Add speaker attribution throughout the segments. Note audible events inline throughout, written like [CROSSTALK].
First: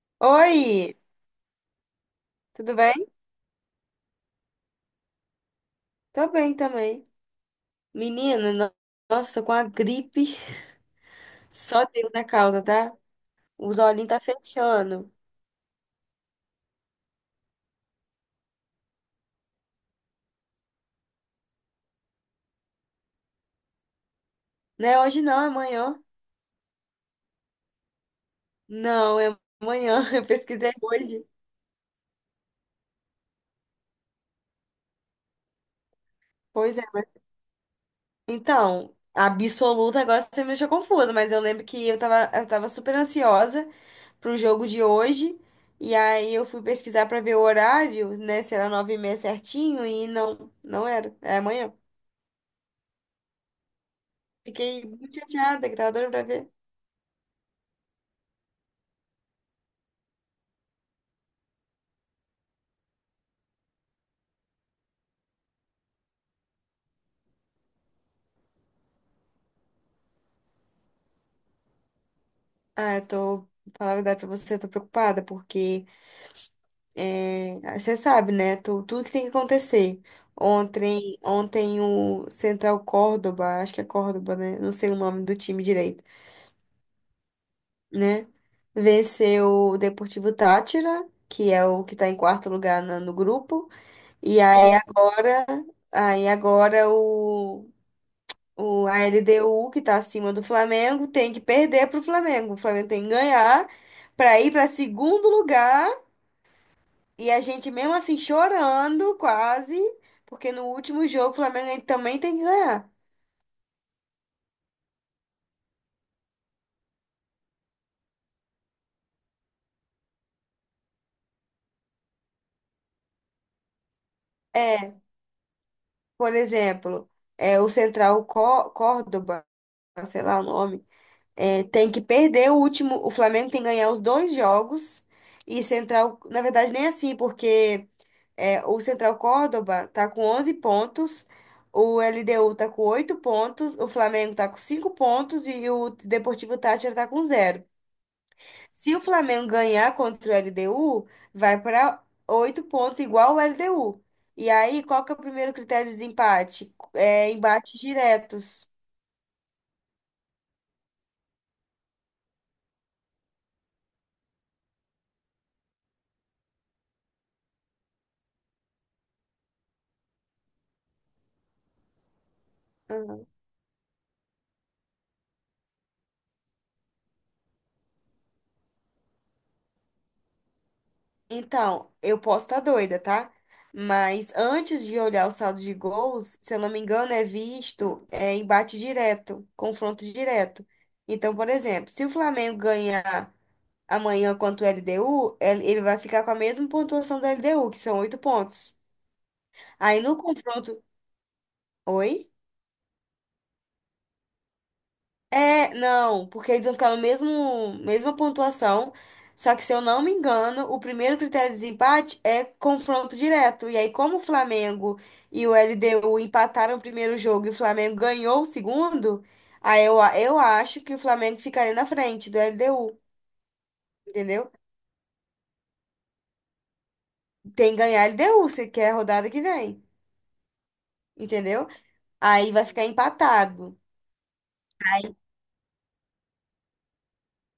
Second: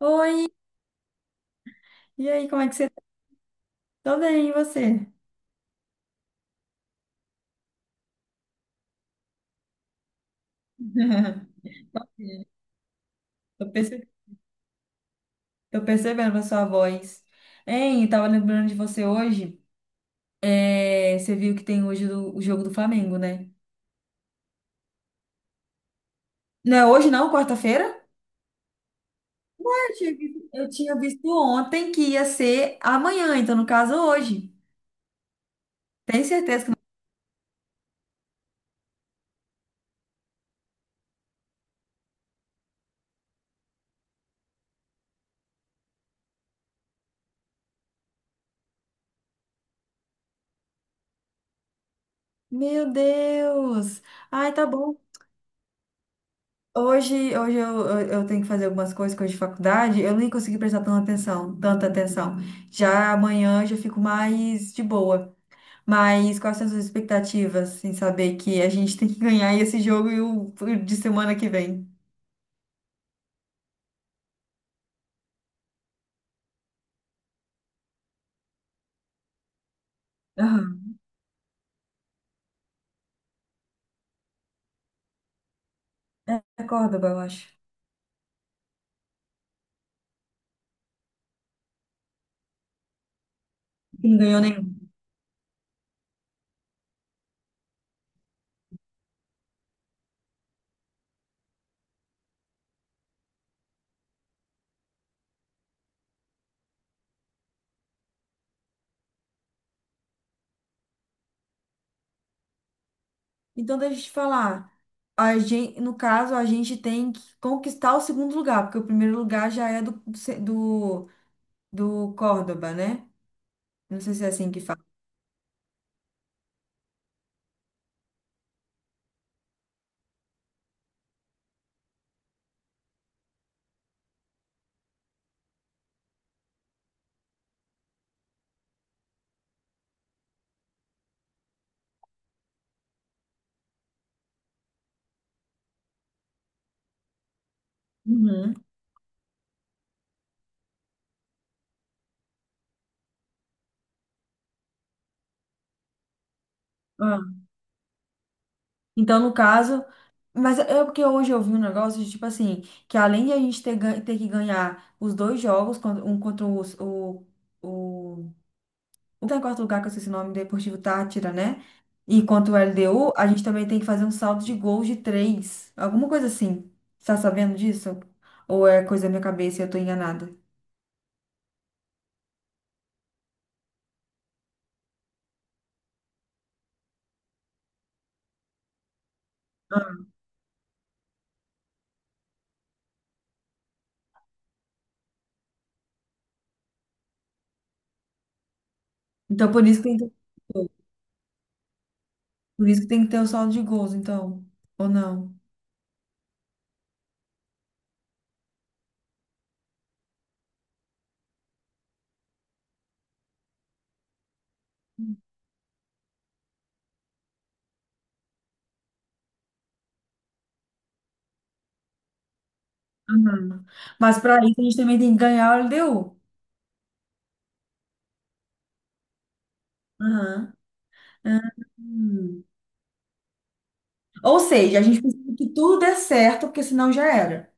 Speaker 1: Oi,
Speaker 2: Oi,
Speaker 1: e aí, como é que
Speaker 2: tudo
Speaker 1: você tá?
Speaker 2: bem?
Speaker 1: Tô bem, e você?
Speaker 2: Tô bem também. Menina, nossa, tô com a gripe.
Speaker 1: [LAUGHS]
Speaker 2: Só Deus na causa, tá?
Speaker 1: Tô
Speaker 2: Os
Speaker 1: perce-
Speaker 2: olhinhos tá fechando.
Speaker 1: Tô percebendo a sua voz. Hein, eu tava lembrando de você hoje. É, você viu que tem o jogo do Flamengo, né?
Speaker 2: Não é hoje não, é amanhã.
Speaker 1: Não é hoje não, quarta-feira?
Speaker 2: Não, é amanhã. [LAUGHS] Eu
Speaker 1: Eu
Speaker 2: pesquisei
Speaker 1: tinha
Speaker 2: hoje.
Speaker 1: visto ontem que ia ser amanhã, então no caso hoje. Tem certeza que
Speaker 2: Pois
Speaker 1: não?
Speaker 2: é, mas... Então, absoluta, agora você me deixou confusa, mas eu lembro que eu tava super ansiosa pro jogo de hoje. E aí eu fui pesquisar pra ver o horário, né? Se era 9:30 certinho, e não, não era. É amanhã.
Speaker 1: Meu Deus! Ai, tá
Speaker 2: Fiquei
Speaker 1: bom.
Speaker 2: muito chateada, que tava doida pra ver.
Speaker 1: Hoje eu tenho que fazer algumas coisas, coisas de faculdade, eu nem consegui prestar tanta atenção. Já amanhã eu já fico mais de boa. Mas quais são as suas expectativas, sem saber que a gente tem que ganhar esse jogo e o de semana que vem?
Speaker 2: Ah, eu tô, falar a verdade pra você, eu tô preocupada, porque é, você sabe, né? Tudo que tem que acontecer.
Speaker 1: Aham.
Speaker 2: Ontem, ontem o Central Córdoba, acho que é Córdoba, né? Não sei o nome do time direito,
Speaker 1: É Córdoba, eu acho.
Speaker 2: né? Venceu o Deportivo Táchira, que é o que tá em quarto lugar no grupo.
Speaker 1: Que não ganhou
Speaker 2: E
Speaker 1: nenhum.
Speaker 2: aí agora, aí agora a LDU, que tá acima do Flamengo, tem que perder pro Flamengo. O Flamengo tem que ganhar para ir para segundo lugar. E a gente, mesmo assim, chorando quase, porque no último jogo o Flamengo também tem que ganhar.
Speaker 1: Então, deixa eu te falar. A gente, no caso, a gente tem que conquistar o segundo lugar, porque o primeiro lugar já é do, do Córdoba, né? Não sei se é assim que fala.
Speaker 2: É, por exemplo, é, o Central Córdoba, sei lá o nome, é, tem que perder o último. O Flamengo tem que ganhar os dois jogos. E Central, na verdade, nem assim, porque é, o Central Córdoba tá com 11 pontos, o LDU tá com 8 pontos, o Flamengo tá com 5 pontos e o Deportivo Táchira tá com zero.
Speaker 1: Uhum.
Speaker 2: Se o Flamengo ganhar contra o LDU, vai para oito pontos, igual o LDU. E aí, qual que é o primeiro critério de desempate? É embates diretos.
Speaker 1: Então, no caso, mas é porque hoje eu vi um negócio de tipo assim, que além de a gente ter que ganhar os dois jogos, contra- um contra os- o, o que tá em quarto lugar, que eu esqueci o nome, Deportivo Tátira, né? E contra o LDU,
Speaker 2: Uhum.
Speaker 1: a gente também tem que fazer um saldo de gols de três. Alguma coisa assim. Você tá sabendo disso? Ou é coisa da minha cabeça e eu tô enganada?
Speaker 2: Então, eu posso estar doida, tá? Mas antes de olhar o saldo de gols, se eu não me engano, embate direto, confronto
Speaker 1: Ah.
Speaker 2: direto. Então, por exemplo, se o Flamengo ganhar amanhã contra o LDU, ele vai ficar com a mesma pontuação do LDU, que são oito pontos.
Speaker 1: Então, por isso que tem
Speaker 2: Aí
Speaker 1: que,
Speaker 2: no confronto. Oi?
Speaker 1: por isso que tem que ter o saldo de gols, então. Ou não?
Speaker 2: É, não, porque eles vão ficar no mesmo, mesma pontuação, só que se eu não me engano, o primeiro critério de desempate é confronto direto. E aí, como o Flamengo e o LDU empataram o primeiro jogo e o Flamengo ganhou o segundo, aí eu acho que o Flamengo ficaria na frente do LDU,
Speaker 1: Aham. Mas pra
Speaker 2: entendeu?
Speaker 1: isso a gente também tem que ganhar o LDU.
Speaker 2: Tem que ganhar LDU, se quer a rodada que vem,
Speaker 1: Aham. Ah,
Speaker 2: entendeu?
Speaker 1: hum.
Speaker 2: Aí vai ficar empatado.
Speaker 1: Ou seja, a gente precisa que tudo dê certo, porque senão já era.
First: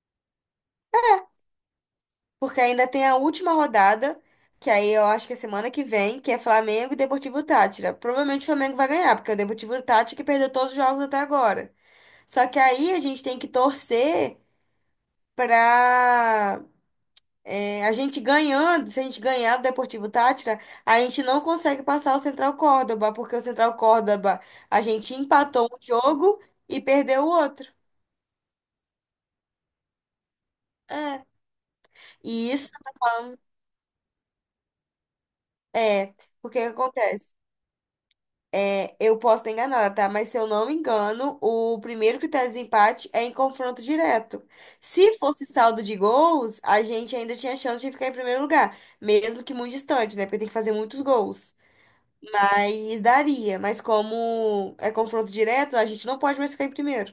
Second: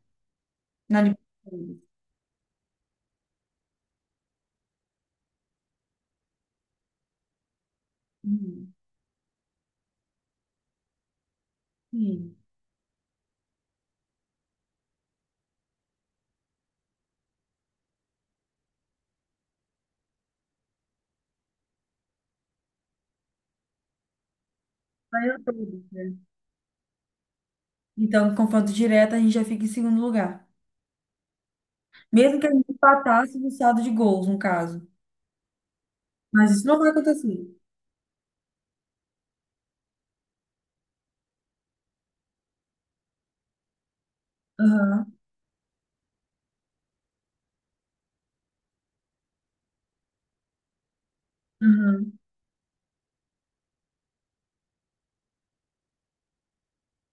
Speaker 1: Na Libertadores.
Speaker 2: Porque ainda tem a última rodada, que aí eu acho que é semana que vem, que é Flamengo e Deportivo Tátira. Provavelmente o
Speaker 1: Hum.
Speaker 2: Flamengo vai ganhar, porque é o Deportivo Tátira que perdeu todos os jogos até agora.
Speaker 1: Sim.
Speaker 2: Só que aí a gente tem que torcer pra é, a gente ganhando, se a gente ganhar do Deportivo Tátira, a gente não consegue passar o Central Córdoba, porque o Central Córdoba a gente
Speaker 1: Vai eu
Speaker 2: empatou um
Speaker 1: todo, né?
Speaker 2: jogo e perdeu o outro.
Speaker 1: Então, no confronto direto, a gente já fica em segundo lugar.
Speaker 2: É.
Speaker 1: Mesmo que a
Speaker 2: E
Speaker 1: gente
Speaker 2: isso
Speaker 1: empatasse no saldo de gols, no caso.
Speaker 2: é, porque
Speaker 1: Mas
Speaker 2: o que
Speaker 1: isso não vai
Speaker 2: acontece?
Speaker 1: acontecer.
Speaker 2: É, eu posso estar enganada, tá? Mas se eu não me engano, o primeiro critério de desempate é em confronto direto.
Speaker 1: Aham,
Speaker 2: Se fosse saldo de gols, a gente ainda tinha chance de ficar em primeiro lugar, mesmo que muito distante, né? Porque tem que fazer muitos gols.
Speaker 1: aham.
Speaker 2: Mas daria. Mas como é confronto direto, a gente não pode mais ficar em primeiro.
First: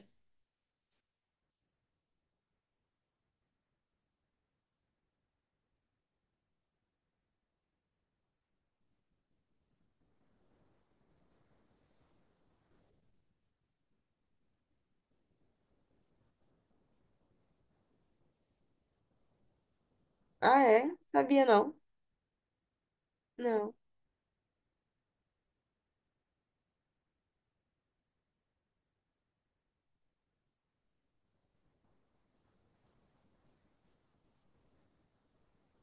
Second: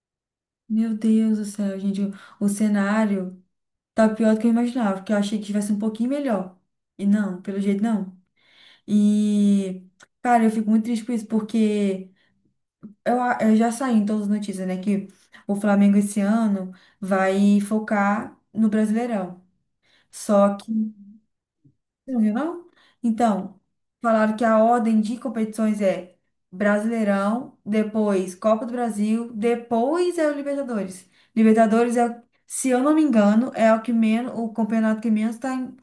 Speaker 1: Meu Deus do céu, gente. O cenário tá pior do que eu imaginava, porque eu achei que tivesse um pouquinho melhor. E não, pelo jeito não. E, cara, eu fico muito triste por isso, porque eu já saí em todas as notícias, né, que o Flamengo esse ano vai focar no Brasileirão. Só
Speaker 2: Ah,
Speaker 1: que.
Speaker 2: é? Sabia não?
Speaker 1: Você não viu, não? Então,
Speaker 2: Não.
Speaker 1: falaram que a ordem de competições é Brasileirão, depois Copa do Brasil, depois é o Libertadores. Libertadores é, se eu não me engano, é o que menos, o campeonato que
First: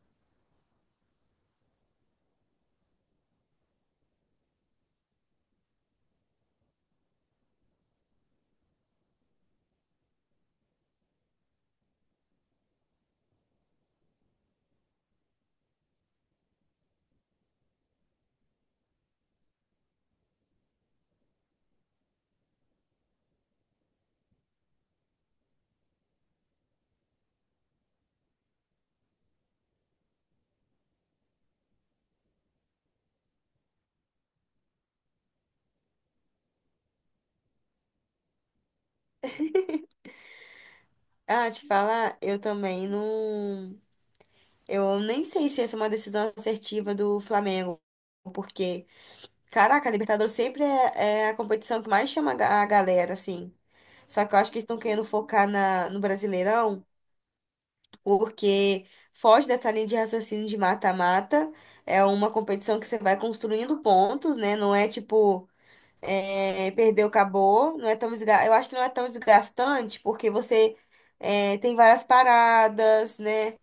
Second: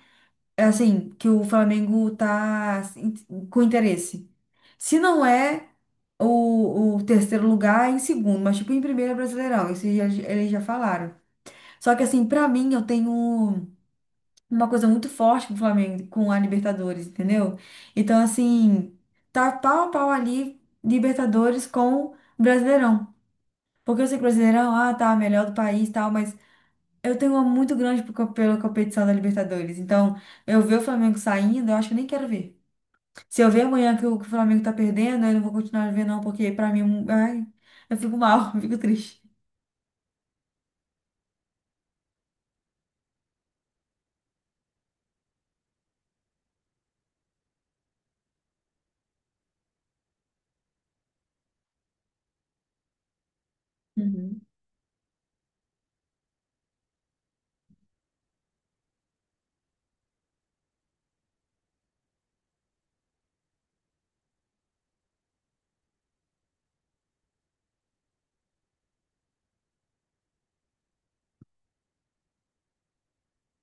Speaker 1: é assim, que o Flamengo tá assim, com interesse. Se não é o terceiro lugar, é em segundo, mas tipo, em primeiro é Brasileirão, eles já falaram. Só que assim, pra mim, eu tenho uma coisa muito forte com o Flamengo, com a Libertadores, entendeu? Então, assim, tá pau a pau ali Libertadores com Brasileirão. Porque eu sei que Brasileirão, ah, tá, melhor do país e tal, mas eu tenho uma muito grande pela competição da Libertadores. Então, eu ver o Flamengo saindo, eu acho que eu nem quero ver. Se eu ver amanhã que o Flamengo tá perdendo, eu não vou continuar a ver, não, porque pra mim, ai, eu fico mal, [LAUGHS] eu fico triste.
Speaker 2: Ah, te falar, eu também não. Eu nem sei se essa é uma decisão assertiva do Flamengo, porque. Caraca, a Libertadores sempre é, a competição que mais chama a galera, assim. Só que eu
Speaker 1: Uhum.
Speaker 2: acho que eles estão querendo focar no Brasileirão, porque foge dessa linha de raciocínio de mata-mata. É uma competição que você vai construindo pontos, né? Não é tipo, é, perdeu, acabou. Não é tão. Eu acho que não é tão desgastante, porque você é, tem várias paradas, né?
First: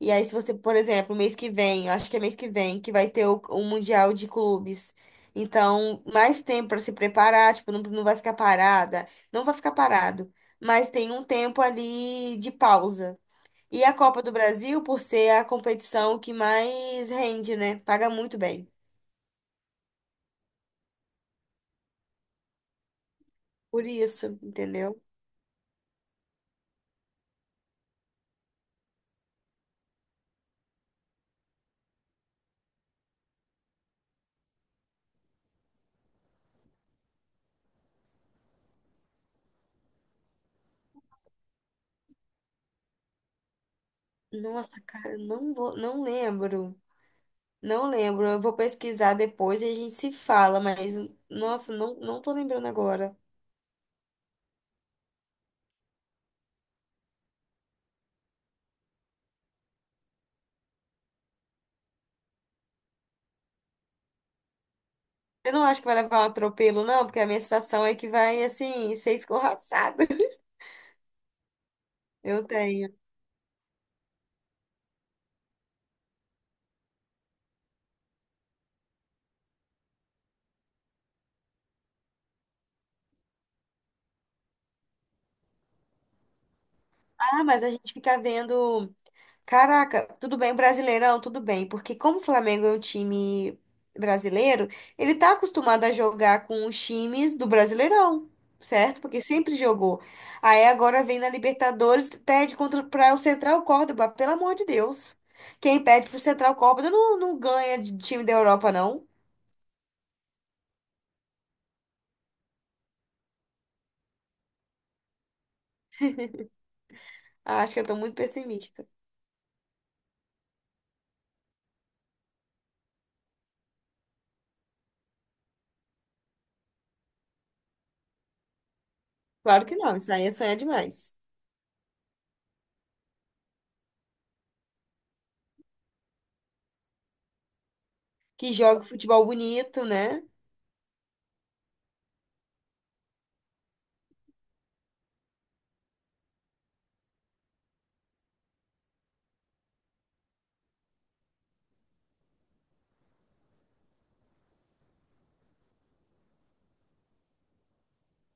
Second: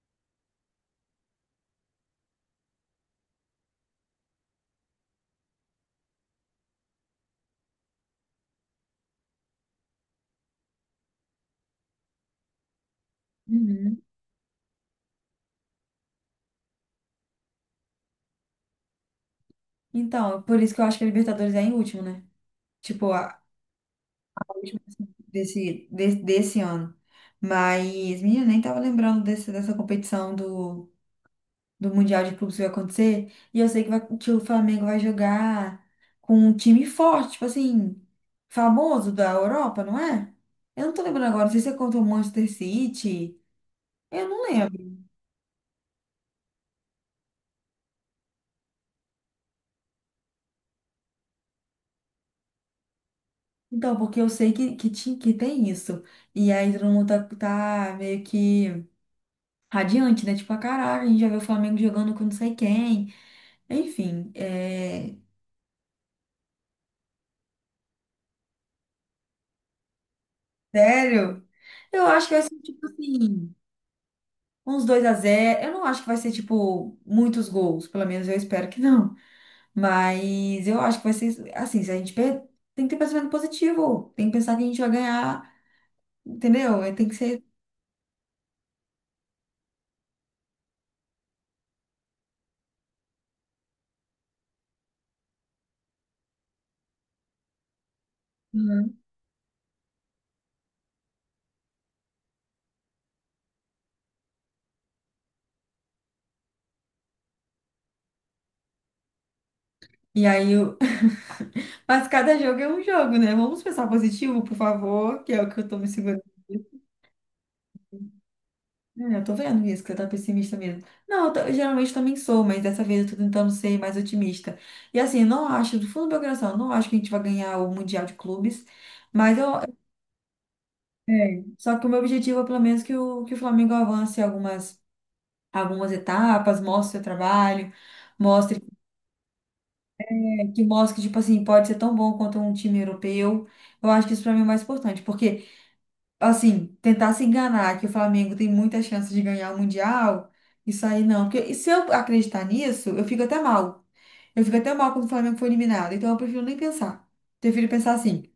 Speaker 2: E aí, se você, por exemplo, mês que vem, eu acho que é mês que vem, que vai ter o Mundial de Clubes. Então, mais tempo para se preparar, tipo, não, não vai ficar parada, não vai ficar parado, mas tem um tempo ali de pausa. E a
Speaker 1: Uhum.
Speaker 2: Copa do Brasil, por ser a competição que mais rende, né? Paga muito bem.
Speaker 1: Então, por isso que eu acho que a Libertadores é em último, né? Tipo, a,
Speaker 2: Por isso,
Speaker 1: a última
Speaker 2: entendeu?
Speaker 1: assim, desse ano. Mas, menina, nem tava lembrando dessa competição do Mundial de Clubes que vai acontecer. E eu sei que, vai, que o Flamengo vai jogar com um time forte, tipo assim, famoso da Europa, não é? Eu não tô lembrando agora, não sei se é contra o Manchester City. Eu não
Speaker 2: Nossa,
Speaker 1: lembro.
Speaker 2: cara, não vou, não lembro. Não lembro. Eu vou pesquisar depois e a gente se fala, mas nossa, não, não tô lembrando agora.
Speaker 1: Então, porque eu sei que tem isso. E aí todo mundo tá meio que radiante, né? Tipo, ah, caraca, a gente já viu o Flamengo jogando com não sei quem. Enfim, é...
Speaker 2: Eu não acho que vai levar um atropelo, não, porque a minha sensação é que vai, assim, ser escorraçado. [LAUGHS]
Speaker 1: Sério? Eu acho que vai
Speaker 2: Eu
Speaker 1: ser, tipo
Speaker 2: tenho.
Speaker 1: assim, uns 2 a zero. Eu não acho que vai ser, tipo, muitos gols. Pelo menos eu espero que não. Mas eu acho que vai ser, assim, se a gente per... tem que ter pensamento positivo. Tem que pensar que a gente vai ganhar, entendeu? Tem que ser...
Speaker 2: Ah, mas a gente fica vendo. Caraca, tudo bem, Brasileirão, tudo bem, porque como o Flamengo é um time brasileiro, ele tá acostumado a jogar com os times do Brasileirão,
Speaker 1: Uhum.
Speaker 2: certo? Porque sempre jogou. Aí agora vem na Libertadores, perde contra para o Central Córdoba, pelo amor de Deus. Quem perde pro Central Córdoba não, não ganha de time da Europa, não.
Speaker 1: E aí, mas cada jogo é um jogo, né? Vamos pensar positivo, por favor, que é o que eu tô me segurando.
Speaker 2: Ah, acho que eu tô muito pessimista.
Speaker 1: É, eu tô vendo isso, que você tá pessimista mesmo. Não, eu, tô- eu geralmente também sou, mas dessa vez eu tô tentando ser mais otimista. E assim, não acho, do fundo do meu coração, não acho que a gente vai ganhar o Mundial de Clubes, mas eu.
Speaker 2: Claro que não, isso aí é sonhar demais.
Speaker 1: É, só que o meu objetivo é pelo menos que o Flamengo avance algumas etapas, mostre o seu trabalho,
Speaker 2: Que
Speaker 1: mostre
Speaker 2: joga futebol bonito, né?
Speaker 1: que mostre que, tipo assim, pode ser tão bom quanto um time europeu. Eu acho que isso pra mim é o mais importante, porque assim, tentar se enganar que o Flamengo tem muita chance de ganhar o Mundial, isso aí não. Porque e se eu acreditar nisso, eu fico até mal. Eu fico até mal quando o Flamengo foi eliminado. Então eu prefiro nem pensar. Prefiro pensar assim,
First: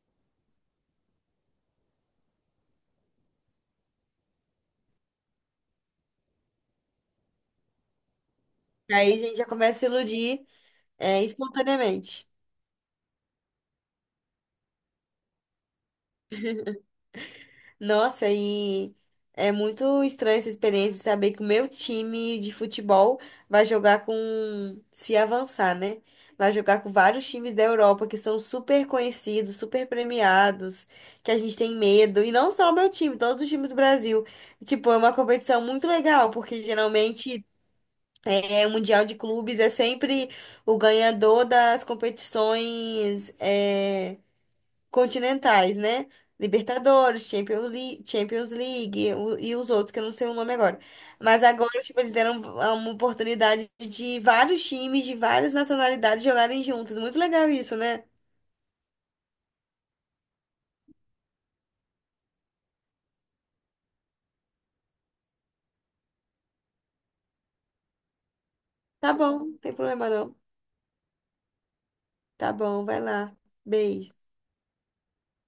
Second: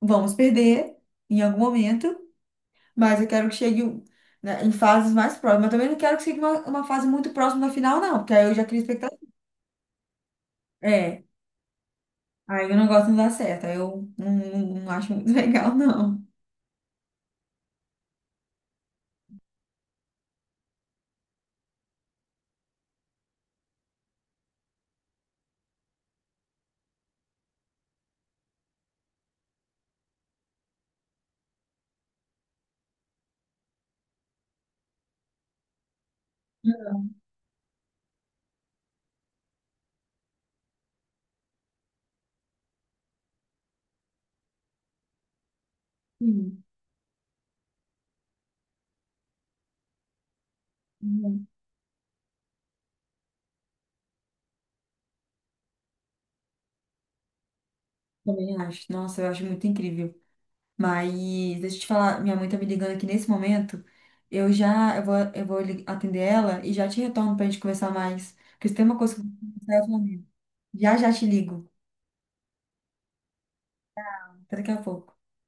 Speaker 1: vamos perder em algum momento, mas eu quero que chegue um, né, em fases mais próximas. Eu também não quero que chegue uma fase muito próxima da final, não, porque aí eu já crio
Speaker 2: Aí
Speaker 1: expectativa.
Speaker 2: a gente já começa a se iludir é,
Speaker 1: É,
Speaker 2: espontaneamente.
Speaker 1: aí eu não gosto de dar certo, aí eu não acho muito [LAUGHS] legal, não.
Speaker 2: Nossa, e é muito estranha essa experiência de saber que o meu time de futebol vai jogar com, se avançar, né? Vai jogar com vários times da Europa que são super conhecidos, super premiados, que a gente tem medo. E não só o meu time, todo o time do Brasil. Tipo, é uma competição muito legal, porque geralmente é, o Mundial de Clubes é sempre o ganhador das competições é, continentais, né?
Speaker 1: Hum,
Speaker 2: Libertadores, Champions League e os outros que eu não sei o nome agora. Mas
Speaker 1: hum,
Speaker 2: agora, tipo, eles deram uma oportunidade de vários times de várias nacionalidades jogarem juntos. Muito legal isso, né?
Speaker 1: também acho. Nossa, eu acho muito incrível. Mas deixa eu te falar, minha mãe tá me ligando aqui nesse momento. Eu vou atender ela e já te retorno pra gente conversar mais. Porque se tem uma
Speaker 2: Tá
Speaker 1: coisa que eu vou
Speaker 2: bom, não tem
Speaker 1: conversar, é
Speaker 2: problema
Speaker 1: comigo.
Speaker 2: não.
Speaker 1: Já já te ligo.
Speaker 2: Tá bom, vai lá. Beijo.
Speaker 1: Até daqui a pouco.